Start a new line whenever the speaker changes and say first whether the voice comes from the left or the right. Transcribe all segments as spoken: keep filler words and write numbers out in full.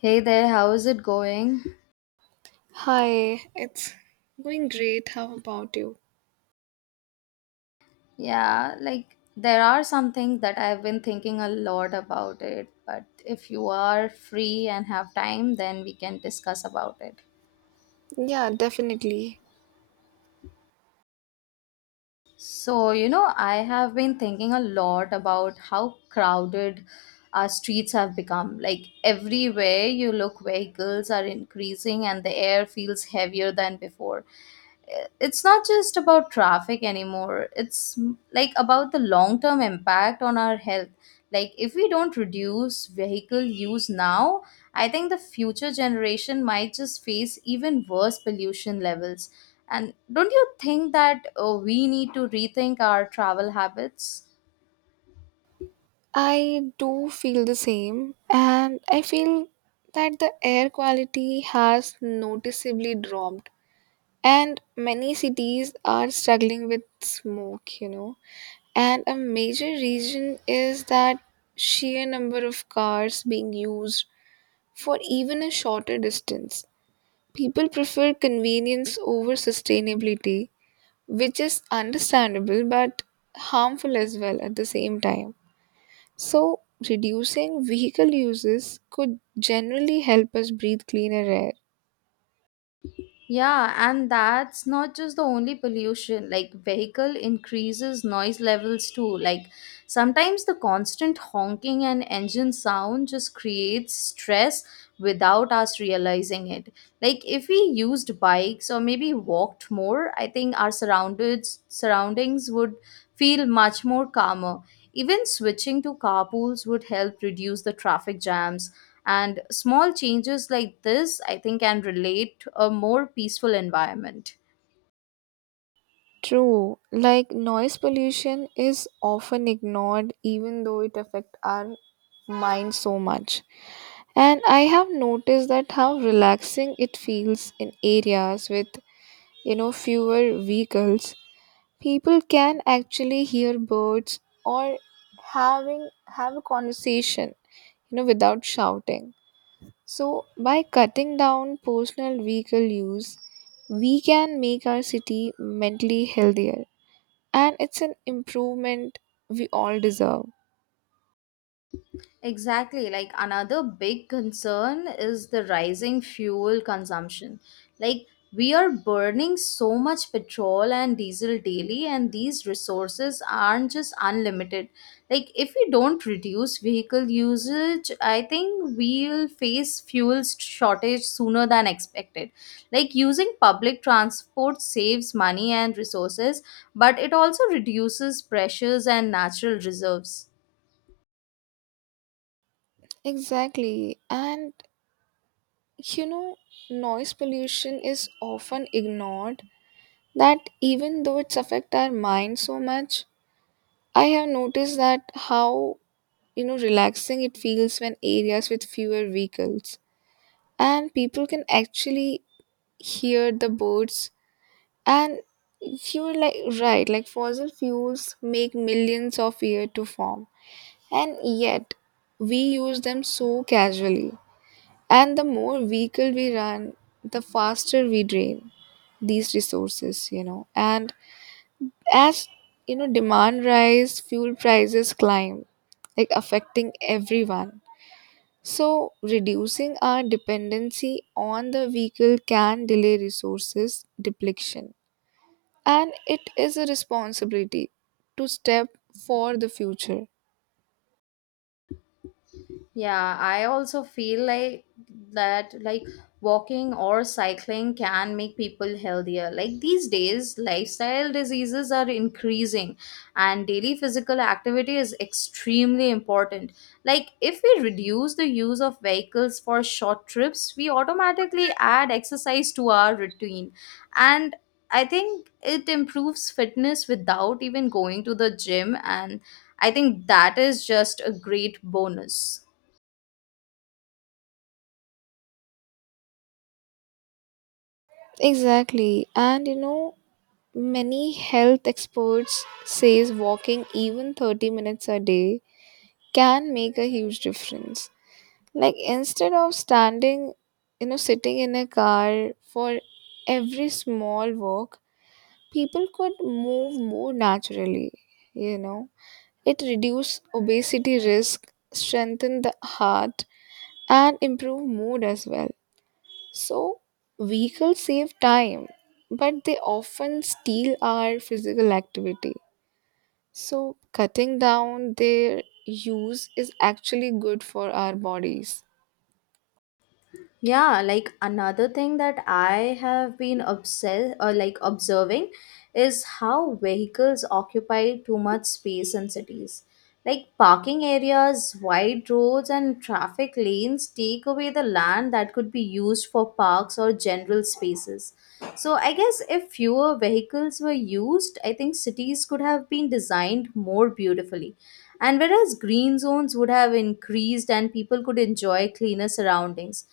left: Hey there, how's it going?
right: Hi, it's going great. How about you?
left: Yeah, like there are some things that I've been thinking a lot about it, but if you are free and have time, then we can discuss about it.
right: Yeah, definitely.
left: So, you know, I have been thinking a lot about how crowded our streets have become. Like everywhere you look, vehicles are increasing and the air feels heavier than before. It's not just about traffic anymore, it's mm, like about the long term impact on our health. Like if we don't reduce vehicle use now, I think the future generation might just face even worse pollution levels. And don't you think that uh, we need to rethink our travel habits?
right: I do feel the same, and I feel that the air quality has noticeably dropped, and many cities are struggling with smoke, you know. And a major reason is that sheer number of cars being used for even a shorter distance. People prefer convenience over sustainability, which is understandable but harmful as well at the same time. So, reducing vehicle uses could generally help us breathe cleaner air.
left: Yeah, and that's not just the only pollution. Like vehicle increases noise levels too. Like sometimes the constant honking and engine sound just creates stress without us realizing it. Like if we used bikes or maybe walked more, I think our surroundings surroundings would feel much more calmer. Even switching to carpools would help reduce the traffic jams, and small changes like this I think can relate to a more peaceful environment.
right: True, like noise pollution is often ignored even though it affects our mind so much. And I have noticed that how relaxing it feels in areas with you know fewer vehicles. People can actually hear birds or having have a conversation you know without shouting. So by cutting down personal vehicle use, we can make our city mentally healthier, and it's an improvement we all deserve.
left: Exactly. Like another big concern is the rising fuel consumption. Like we are burning so much petrol and diesel daily, and these resources aren't just unlimited. Like if we don't reduce vehicle usage, I think we'll face fuel shortage sooner than expected. Like using public transport saves money and resources, but it also reduces pressures and natural reserves.
right: Exactly. And you know noise pollution is often ignored, that even though it's affect our mind so much. I have noticed that how you know relaxing it feels when areas with fewer vehicles, and people can actually hear the birds. And you're like, right, like fossil fuels make millions of years to form, and yet we use them so casually. And the more vehicle we run, the faster we drain these resources you know and as you know, demand rise, fuel prices climb, like affecting everyone. So, reducing our dependency on the vehicle can delay resources depletion, and it is a responsibility to step for the future.
left: Yeah, I also feel like that like walking or cycling can make people healthier. Like these days, lifestyle diseases are increasing and daily physical activity is extremely important. Like if we reduce the use of vehicles for short trips, we automatically add exercise to our routine. And I think it improves fitness without even going to the gym, and I think that is just a great bonus.
right: Exactly, and you know, many health experts says walking even thirty minutes a day can make a huge difference. Like instead of standing, you know, sitting in a car for every small walk, people could move more naturally you know it reduced obesity risk, strengthened the heart, and improved mood as well. So vehicles save time, but they often steal our physical activity. So cutting down their use is actually good for our bodies.
left: Yeah, like another thing that I have been obsessed or like observing is how vehicles occupy too much space in cities. Like parking areas, wide roads, and traffic lanes take away the land that could be used for parks or general spaces. So, I guess if fewer vehicles were used, I think cities could have been designed more beautifully. And whereas green zones would have increased and people could enjoy cleaner surroundings,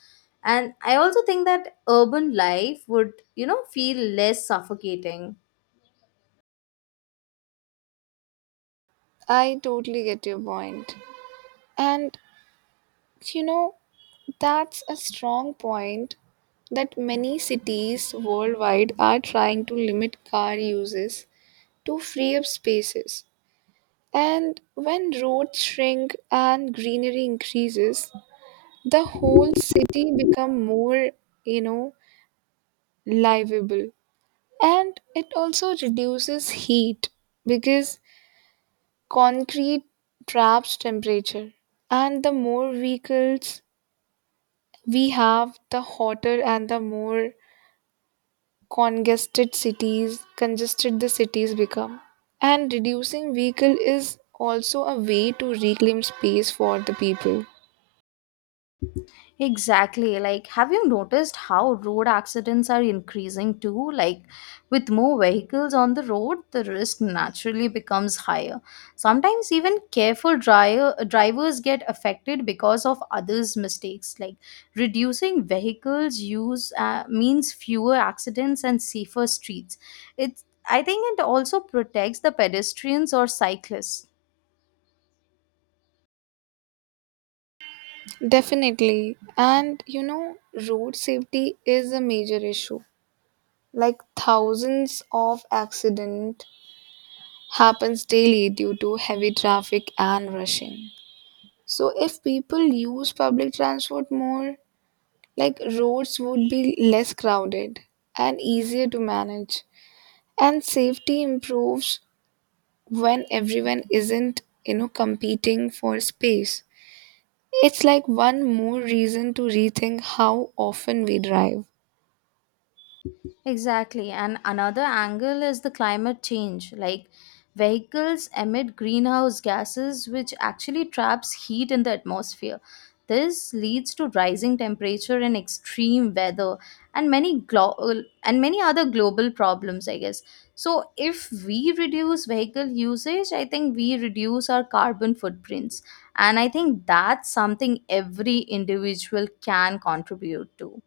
left: and I also think that urban life would, you know, feel less suffocating.
right: I totally get your point. And you know that's a strong point that many cities worldwide are trying to limit car uses to free up spaces. And when roads shrink and greenery increases, the whole city become more, you know, livable. And it also reduces heat because concrete traps temperature. And the more vehicles we have, the hotter and the more congested cities congested the cities become. And reducing vehicle is also a way to reclaim space for the people.
left: Exactly. Like, have you noticed how road accidents are increasing too? Like, with more vehicles on the road, the risk naturally becomes higher. Sometimes even careful driver, drivers get affected because of others' mistakes. Like, reducing vehicles use uh, means fewer accidents and safer streets. It's, I think it also protects the pedestrians or cyclists.
right: Definitely. And you know road safety is a major issue, like thousands of accident happens daily due to heavy traffic and rushing. So if people use public transport more, like roads would be less crowded and easier to manage. And safety improves when everyone isn't you know competing for space. It's like one more reason to rethink how often we drive.
left: Exactly. And another angle is the climate change. Like vehicles emit greenhouse gases, which actually traps heat in the atmosphere. This leads to rising temperature and extreme weather and many glo- and many other global problems, I guess. So if we reduce vehicle usage, I think we reduce our carbon footprints. And I think that's something every individual can contribute to.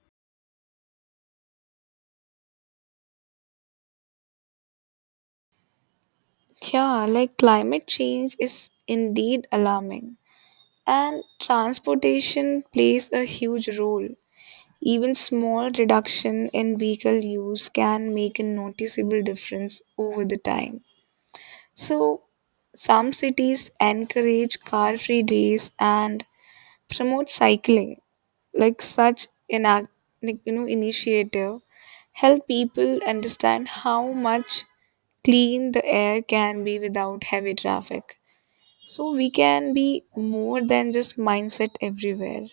right: Yeah, like climate change is indeed alarming, and transportation plays a huge role. Even small reduction in vehicle use can make a noticeable difference over the time. So some cities encourage car free days and promote cycling. Like such an act, like, you know initiative, help people understand how much clean the air can be without heavy traffic. So we can be more than just mindset everywhere.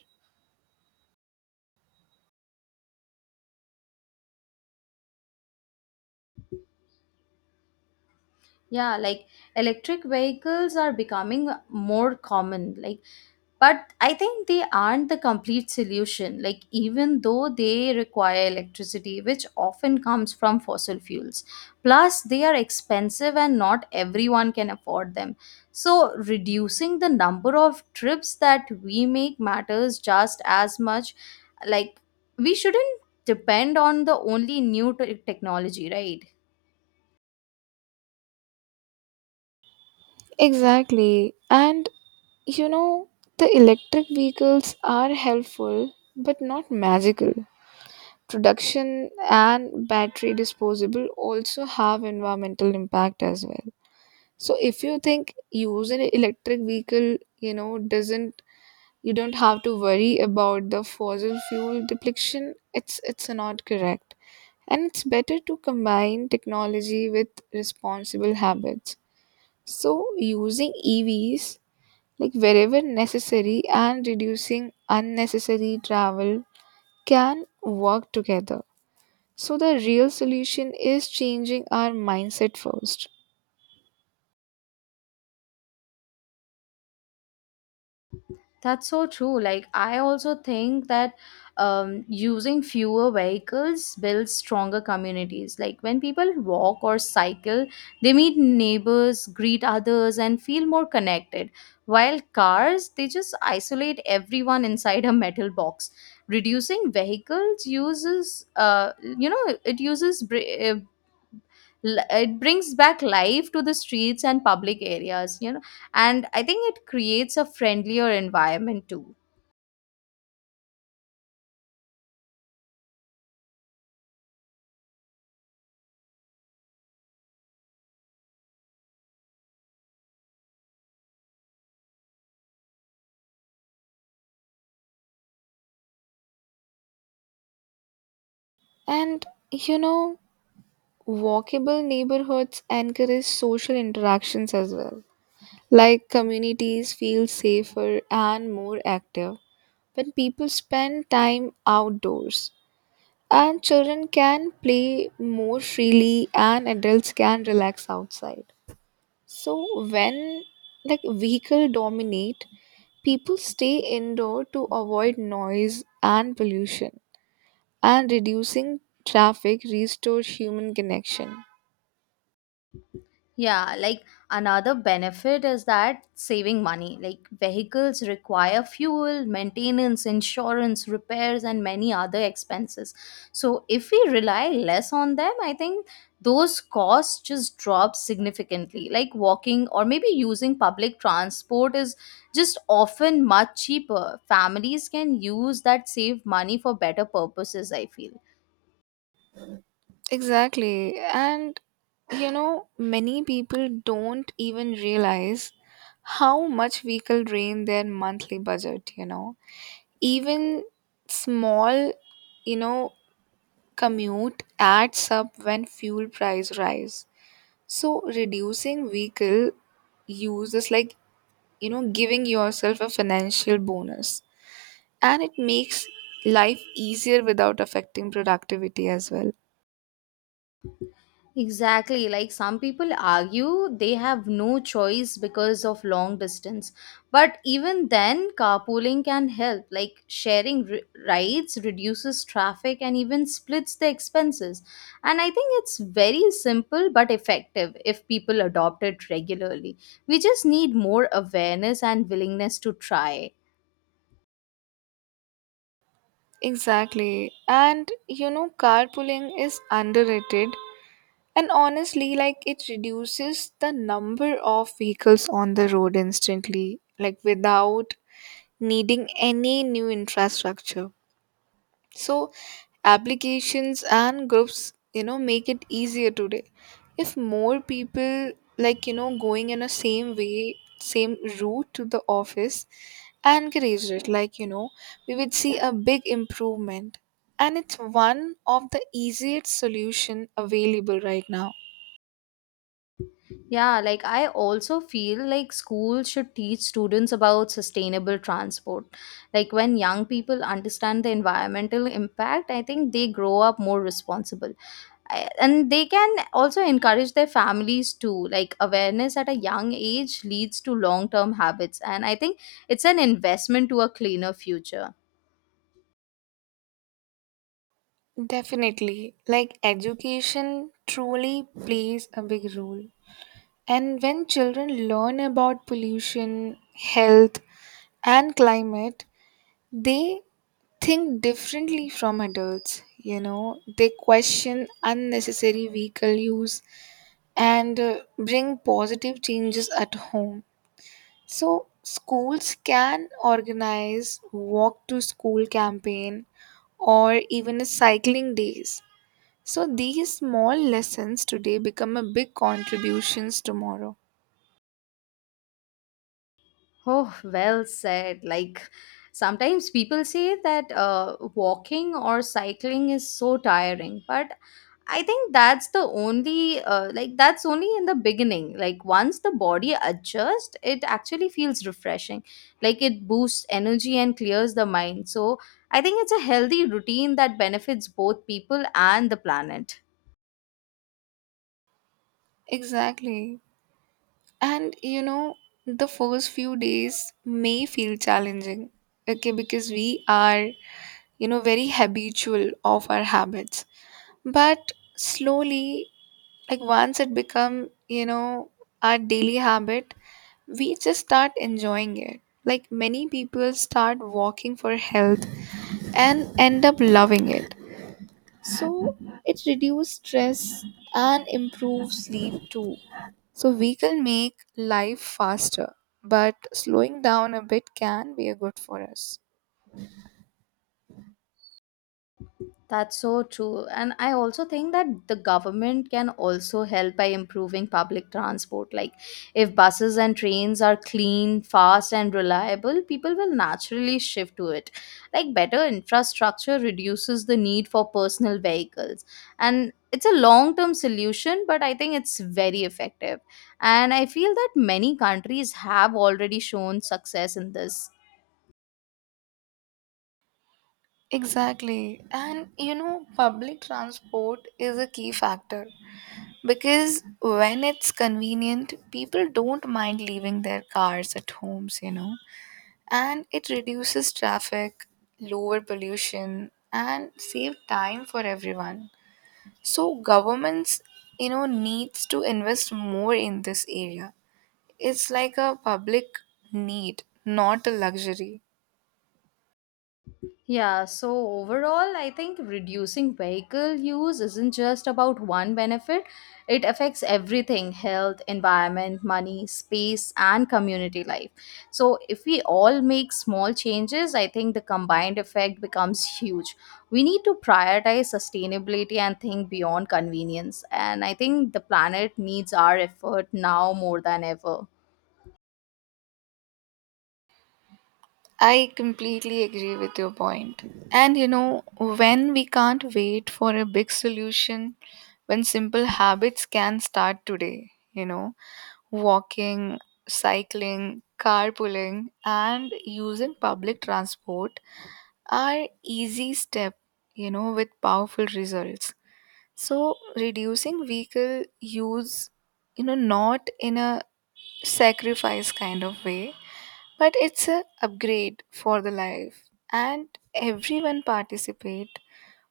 left: Yeah, like electric vehicles are becoming more common. Like, but I think they aren't the complete solution. Like, even though they require electricity, which often comes from fossil fuels, plus they are expensive and not everyone can afford them. So, reducing the number of trips that we make matters just as much. Like, we shouldn't depend on the only new te- technology, right?
right: Exactly, and you know the electric vehicles are helpful but not magical. Production and battery disposable also have environmental impact as well. So if you think use an electric vehicle, you know, doesn't you don't have to worry about the fossil fuel depletion, it's it's not correct. And it's better to combine technology with responsible habits. So using E Vs, like wherever necessary, and reducing unnecessary travel can work together. So the real solution is changing our mindset first.
left: That's so true. Like, I also think that um, using fewer vehicles builds stronger communities. Like, when people walk or cycle, they meet neighbors, greet others, and feel more connected. While cars, they just isolate everyone inside a metal box. Reducing vehicles uses, uh, you know, it uses. Br- uh, l- it brings back life to the streets and public areas, you know, and I think it creates a friendlier environment too.
right: And you know walkable neighborhoods encourage social interactions as well. Like communities feel safer and more active when people spend time outdoors. And children can play more freely and adults can relax outside. So when, like, vehicle dominate, people stay indoor to avoid noise and pollution, and reducing traffic restore human connection.
left: Yeah, like another benefit is that saving money. Like vehicles require fuel, maintenance, insurance, repairs, and many other expenses. So if we rely less on them, I think those costs just drop significantly. Like walking or maybe using public transport is just often much cheaper. Families can use that saved money for better purposes, I feel.
right: Exactly. And you know, many people don't even realize how much vehicle drain their monthly budget, you know. Even small, you know, commute adds up when fuel price rise. So reducing vehicle use is like, you know, giving yourself a financial bonus. And it makes life easier without affecting productivity as well.
left: Exactly. Like some people argue they have no choice because of long distance. But even then, carpooling can help. Like sharing r- rides reduces traffic and even splits the expenses. And I think it's very simple but effective if people adopt it regularly. We just need more awareness and willingness to try.
right: Exactly. And you know, carpooling is underrated. And honestly, like it reduces the number of vehicles on the road instantly, like without needing any new infrastructure. So applications and groups you know make it easier today. If more people, like you know going in a same way same route to the office, encouraged it, like you know we would see a big improvement. And it's one of the easiest solution available right now.
left: Yeah, like I also feel like schools should teach students about sustainable transport. Like when young people understand the environmental impact, I think they grow up more responsible. I- And they can also encourage their families too. Like awareness at a young age leads to long term habits. And I think it's an investment to a cleaner future.
right: Definitely. Like education truly plays a big role. And when children learn about pollution, health, and climate, they think differently from adults. you know, they question unnecessary vehicle use and uh, bring positive changes at home. So, schools can organize walk to school campaign or even a cycling days. So these small lessons today become a big contributions tomorrow.
left: Oh, well said. Like sometimes people say that uh, walking or cycling is so tiring, but I think that's the only uh, like that's only in the beginning. Like once the body adjusts, it actually feels refreshing. Like it boosts energy and clears the mind. So I think it's a healthy routine that benefits both people and the planet.
right: Exactly. And you know, the first few days may feel challenging, okay, because we are, you know, very habitual of our habits. But slowly, like once it become, you know, our daily habit, we just start enjoying it. Like many people start walking for health and end up loving it. So it reduces stress and improves sleep too. So we can make life faster, but slowing down a bit can be a good for us.
left: That's so true. And I also think that the government can also help by improving public transport. Like, if buses and trains are clean, fast, and reliable, people will naturally shift to it. Like, better infrastructure reduces the need for personal vehicles. And it's a long term solution, but I think it's very effective. And I feel that many countries have already shown success in this.
right: Exactly. And you know, public transport is a key factor because when it's convenient, people don't mind leaving their cars at homes, you know, and it reduces traffic, lower pollution, and save time for everyone. So governments, you know, needs to invest more in this area. It's like a public need, not a luxury.
left: Yeah, so overall, I think reducing vehicle use isn't just about one benefit. It affects everything: health, environment, money, space, and community life. So, if we all make small changes, I think the combined effect becomes huge. We need to prioritize sustainability and think beyond convenience. And I think the planet needs our effort now more than ever.
right: I completely agree with your point. And you know, when we can't wait for a big solution, when simple habits can start today, you know, walking, cycling, carpooling, and using public transport are easy steps, you know, with powerful results. So reducing vehicle use, you know, not in a sacrifice kind of way, but it's a upgrade for the life. And everyone participate,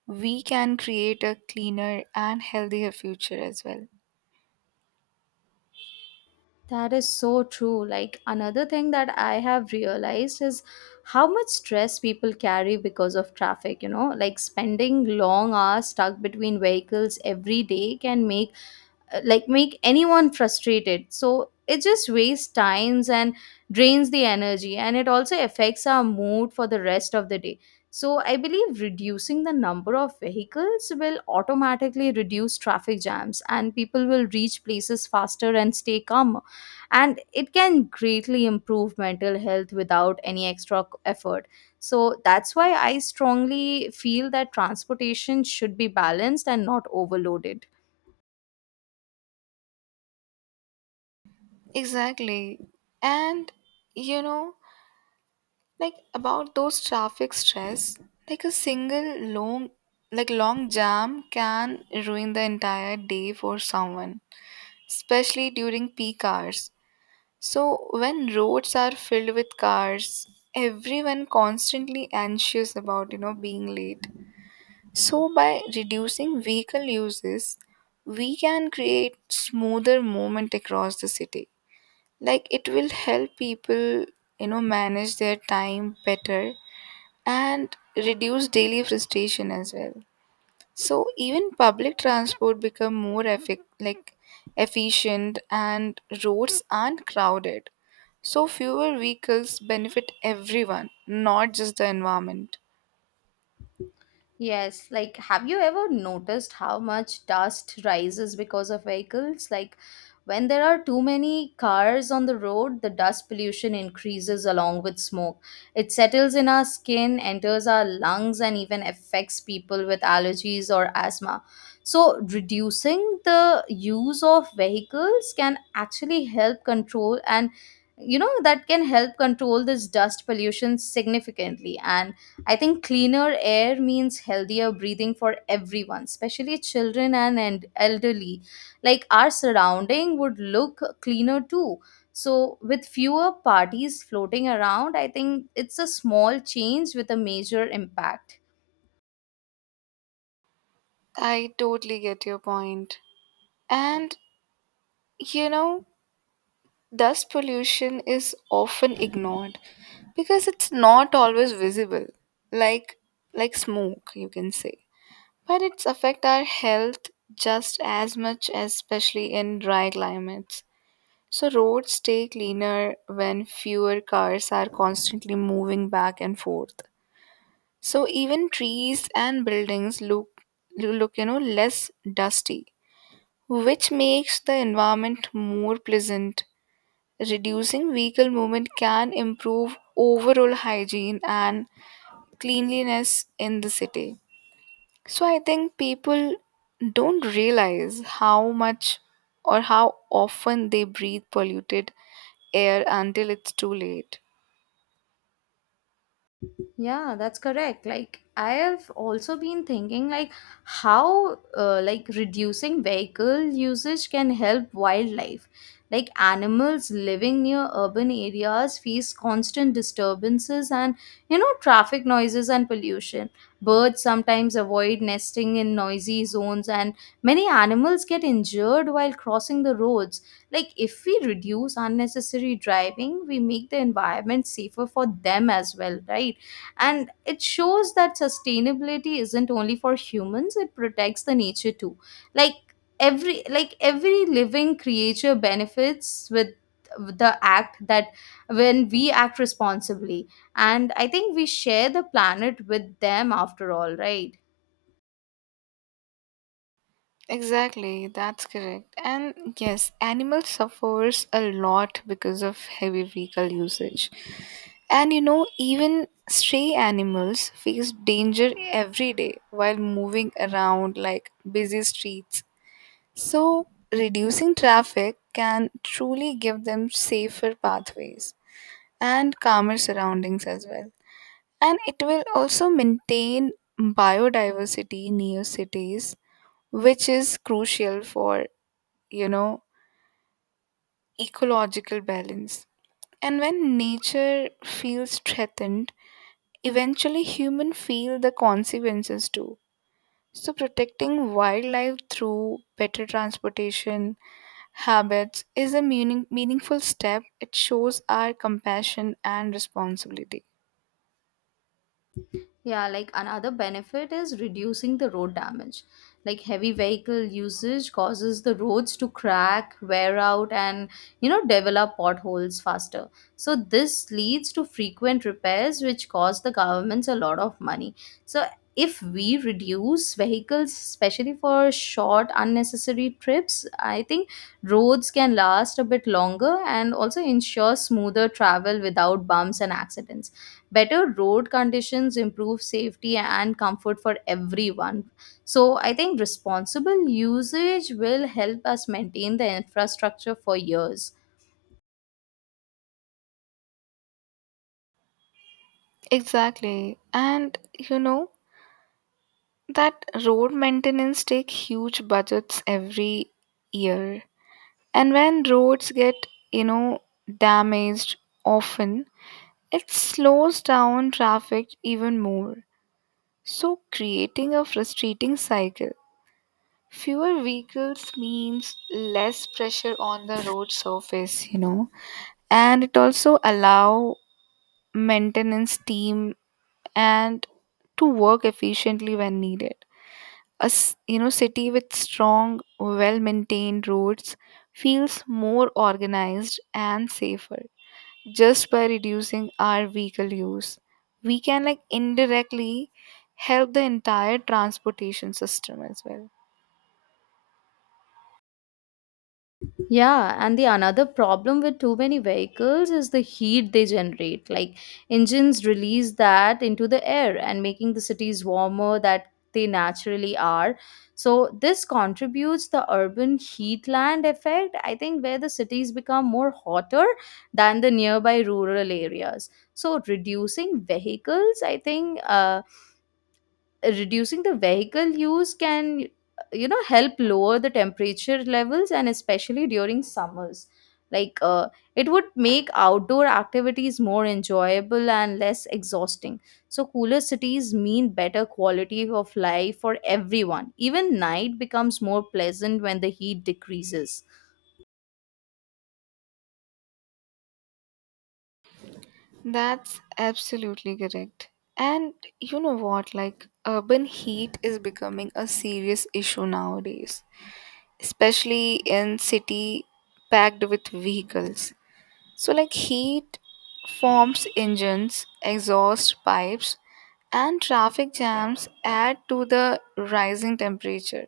right: we can create a cleaner and healthier future as well.
left: That is so true. Like another thing that I have realized is how much stress people carry because of traffic, you know, like spending long hours stuck between vehicles every day can make uh, like make anyone frustrated. So it just wastes times and drains the energy, and it also affects our mood for the rest of the day. So I believe reducing the number of vehicles will automatically reduce traffic jams, and people will reach places faster and stay calmer, and it can greatly improve mental health without any extra c- effort. So that's why I strongly feel that transportation should be balanced and not overloaded.
right: Exactly. And you know, like about those traffic stress, like a single long like long jam can ruin the entire day for someone, especially during peak hours. So, when roads are filled with cars, everyone constantly anxious about, you know, being late. So, by reducing vehicle uses, we can create smoother movement across the city. Like it will help people, you know, manage their time better and reduce daily frustration as well. So, even public transport become more effic- like efficient, and roads aren't crowded. So fewer vehicles benefit everyone, not just the environment.
left: Yes, like have you ever noticed how much dust rises because of vehicles? Like when there are too many cars on the road, the dust pollution increases along with smoke. It settles in our skin, enters our lungs, and even affects people with allergies or asthma. So, reducing the use of vehicles can actually help control, and you know that can help control this dust pollution significantly. And I think cleaner air means healthier breathing for everyone, especially children and, and elderly. Like our surrounding would look cleaner too. So, with fewer parties floating around, I think it's a small change with a major impact.
right: I totally get your point. And you know, dust pollution is often ignored because it's not always visible, like like smoke, you can say. But it's affect our health just as much, especially in dry climates. So roads stay cleaner when fewer cars are constantly moving back and forth. So even trees and buildings look look you know less dusty, which makes the environment more pleasant. Reducing vehicle movement can improve overall hygiene and cleanliness in the city. So I think people don't realize how much or how often they breathe polluted air until it's too late.
left: Yeah, that's correct. Like I have also been thinking like how uh, like reducing vehicle usage can help wildlife. Like animals living near urban areas face constant disturbances and, you know, traffic noises and pollution. Birds sometimes avoid nesting in noisy zones, and many animals get injured while crossing the roads. Like if we reduce unnecessary driving, we make the environment safer for them as well, right? And it shows that sustainability isn't only for humans, it protects the nature too. Like every like every living creature benefits with the act that when we act responsibly. And I think we share the planet with them after all, right?
right: Exactly, that's correct. And yes, animals suffers a lot because of heavy vehicle usage. And you know, even stray animals face danger every day while moving around like busy streets. So, reducing traffic can truly give them safer pathways and calmer surroundings as well. And it will also maintain biodiversity near cities, which is crucial for you know, ecological balance. And when nature feels threatened, eventually humans feel the consequences too. So protecting wildlife through better transportation habits is a meaning, meaningful step. It shows our compassion and responsibility.
left: Yeah, like another benefit is reducing the road damage. Like heavy vehicle usage causes the roads to crack, wear out, and, you know, develop potholes faster. So, this leads to frequent repairs, which cost the governments a lot of money. So, if we reduce vehicles, especially for short, unnecessary trips, I think roads can last a bit longer and also ensure smoother travel without bumps and accidents. Better road conditions improve safety and comfort for everyone. So I think responsible usage will help us maintain the infrastructure for years.
right: Exactly. And you know that road maintenance take huge budgets every year. And when roads get, you know, damaged often, it slows down traffic even more. So, creating a frustrating cycle. Fewer vehicles means less pressure on the road surface, you know, and it also allow maintenance team and to work efficiently when needed. A s- you know city with strong, well maintained roads feels more organized and safer. Just by reducing our vehicle use, we can like indirectly help the entire transportation system as well.
left: Yeah, and the another problem with too many vehicles is the heat they generate. Like engines release that into the air and making the cities warmer that they naturally are. So this contributes the urban heatland effect, I think, where the cities become more hotter than the nearby rural areas. So reducing vehicles, I think, uh, reducing the vehicle use can, you know, help lower the temperature levels, and especially during summers, like, uh, it would make outdoor activities more enjoyable and less exhausting. So cooler cities mean better quality of life for everyone. Even night becomes more pleasant when the heat decreases.
right: That's absolutely correct. And you know what, like urban heat is becoming a serious issue nowadays, especially in city packed with vehicles. So like heat forms engines exhaust pipes, and traffic jams add to the rising temperature.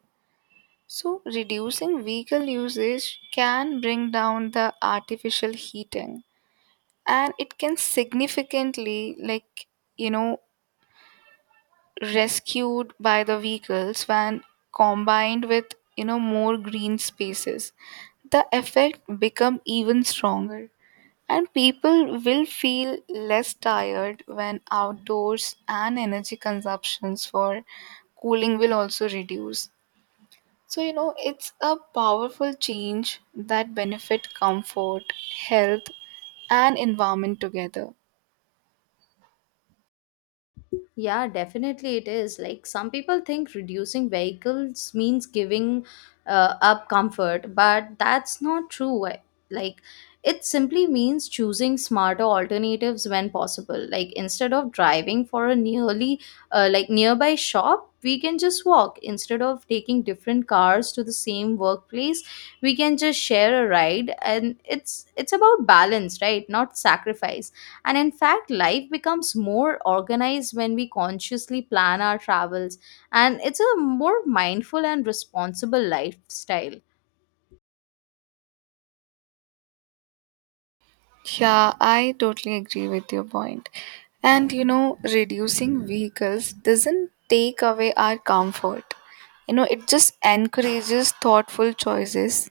right: So, reducing vehicle usage can bring down the artificial heating, and it can significantly, like, you know, rescued by the vehicles when combined with, you know, more green spaces. The effect become even stronger, and people will feel less tired when outdoors, and energy consumptions for cooling will also reduce. So, you know, it's a powerful change that benefit comfort, health, and environment together.
left: Yeah, definitely it is. Like some people think reducing vehicles means giving uh, up comfort, but that's not true. I- Like it simply means choosing smarter alternatives when possible. Like instead of driving for a nearly uh, like nearby shop, we can just walk. Instead of taking different cars to the same workplace, we can just share a ride. And it's it's about balance, right? Not sacrifice. And in fact, life becomes more organized when we consciously plan our travels, and it's a more mindful and responsible lifestyle.
right: Yeah, I totally agree with your point. And you know, reducing vehicles doesn't take away our comfort. You know, it just encourages thoughtful choices.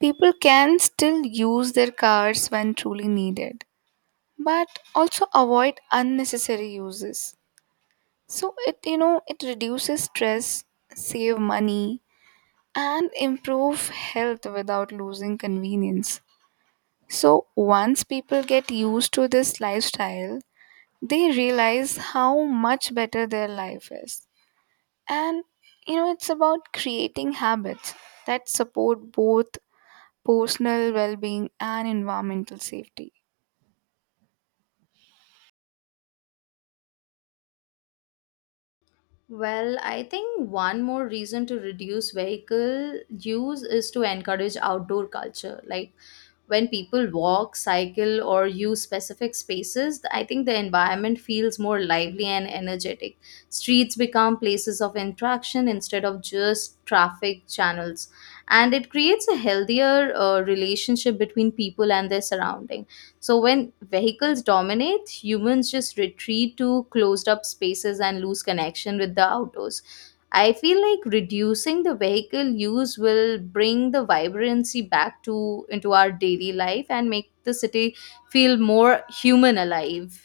right: People can still use their cars when truly needed, but also avoid unnecessary uses. So it you know it reduces stress, save money and improve health without losing convenience. So once people get used to this lifestyle, they realize how much better their life is. And you know it's about creating habits that support both personal well-being and environmental safety.
left: Well, I think one more reason to reduce vehicle use is to encourage outdoor culture. Like when people walk, cycle, or use specific spaces, I think the environment feels more lively and energetic. Streets become places of interaction instead of just traffic channels. And it creates a healthier uh, relationship between people and their surrounding. So when vehicles dominate, humans just retreat to closed up spaces and lose connection with the outdoors. I feel like reducing the vehicle use will bring the vibrancy back to into our daily life and make the city feel more human alive.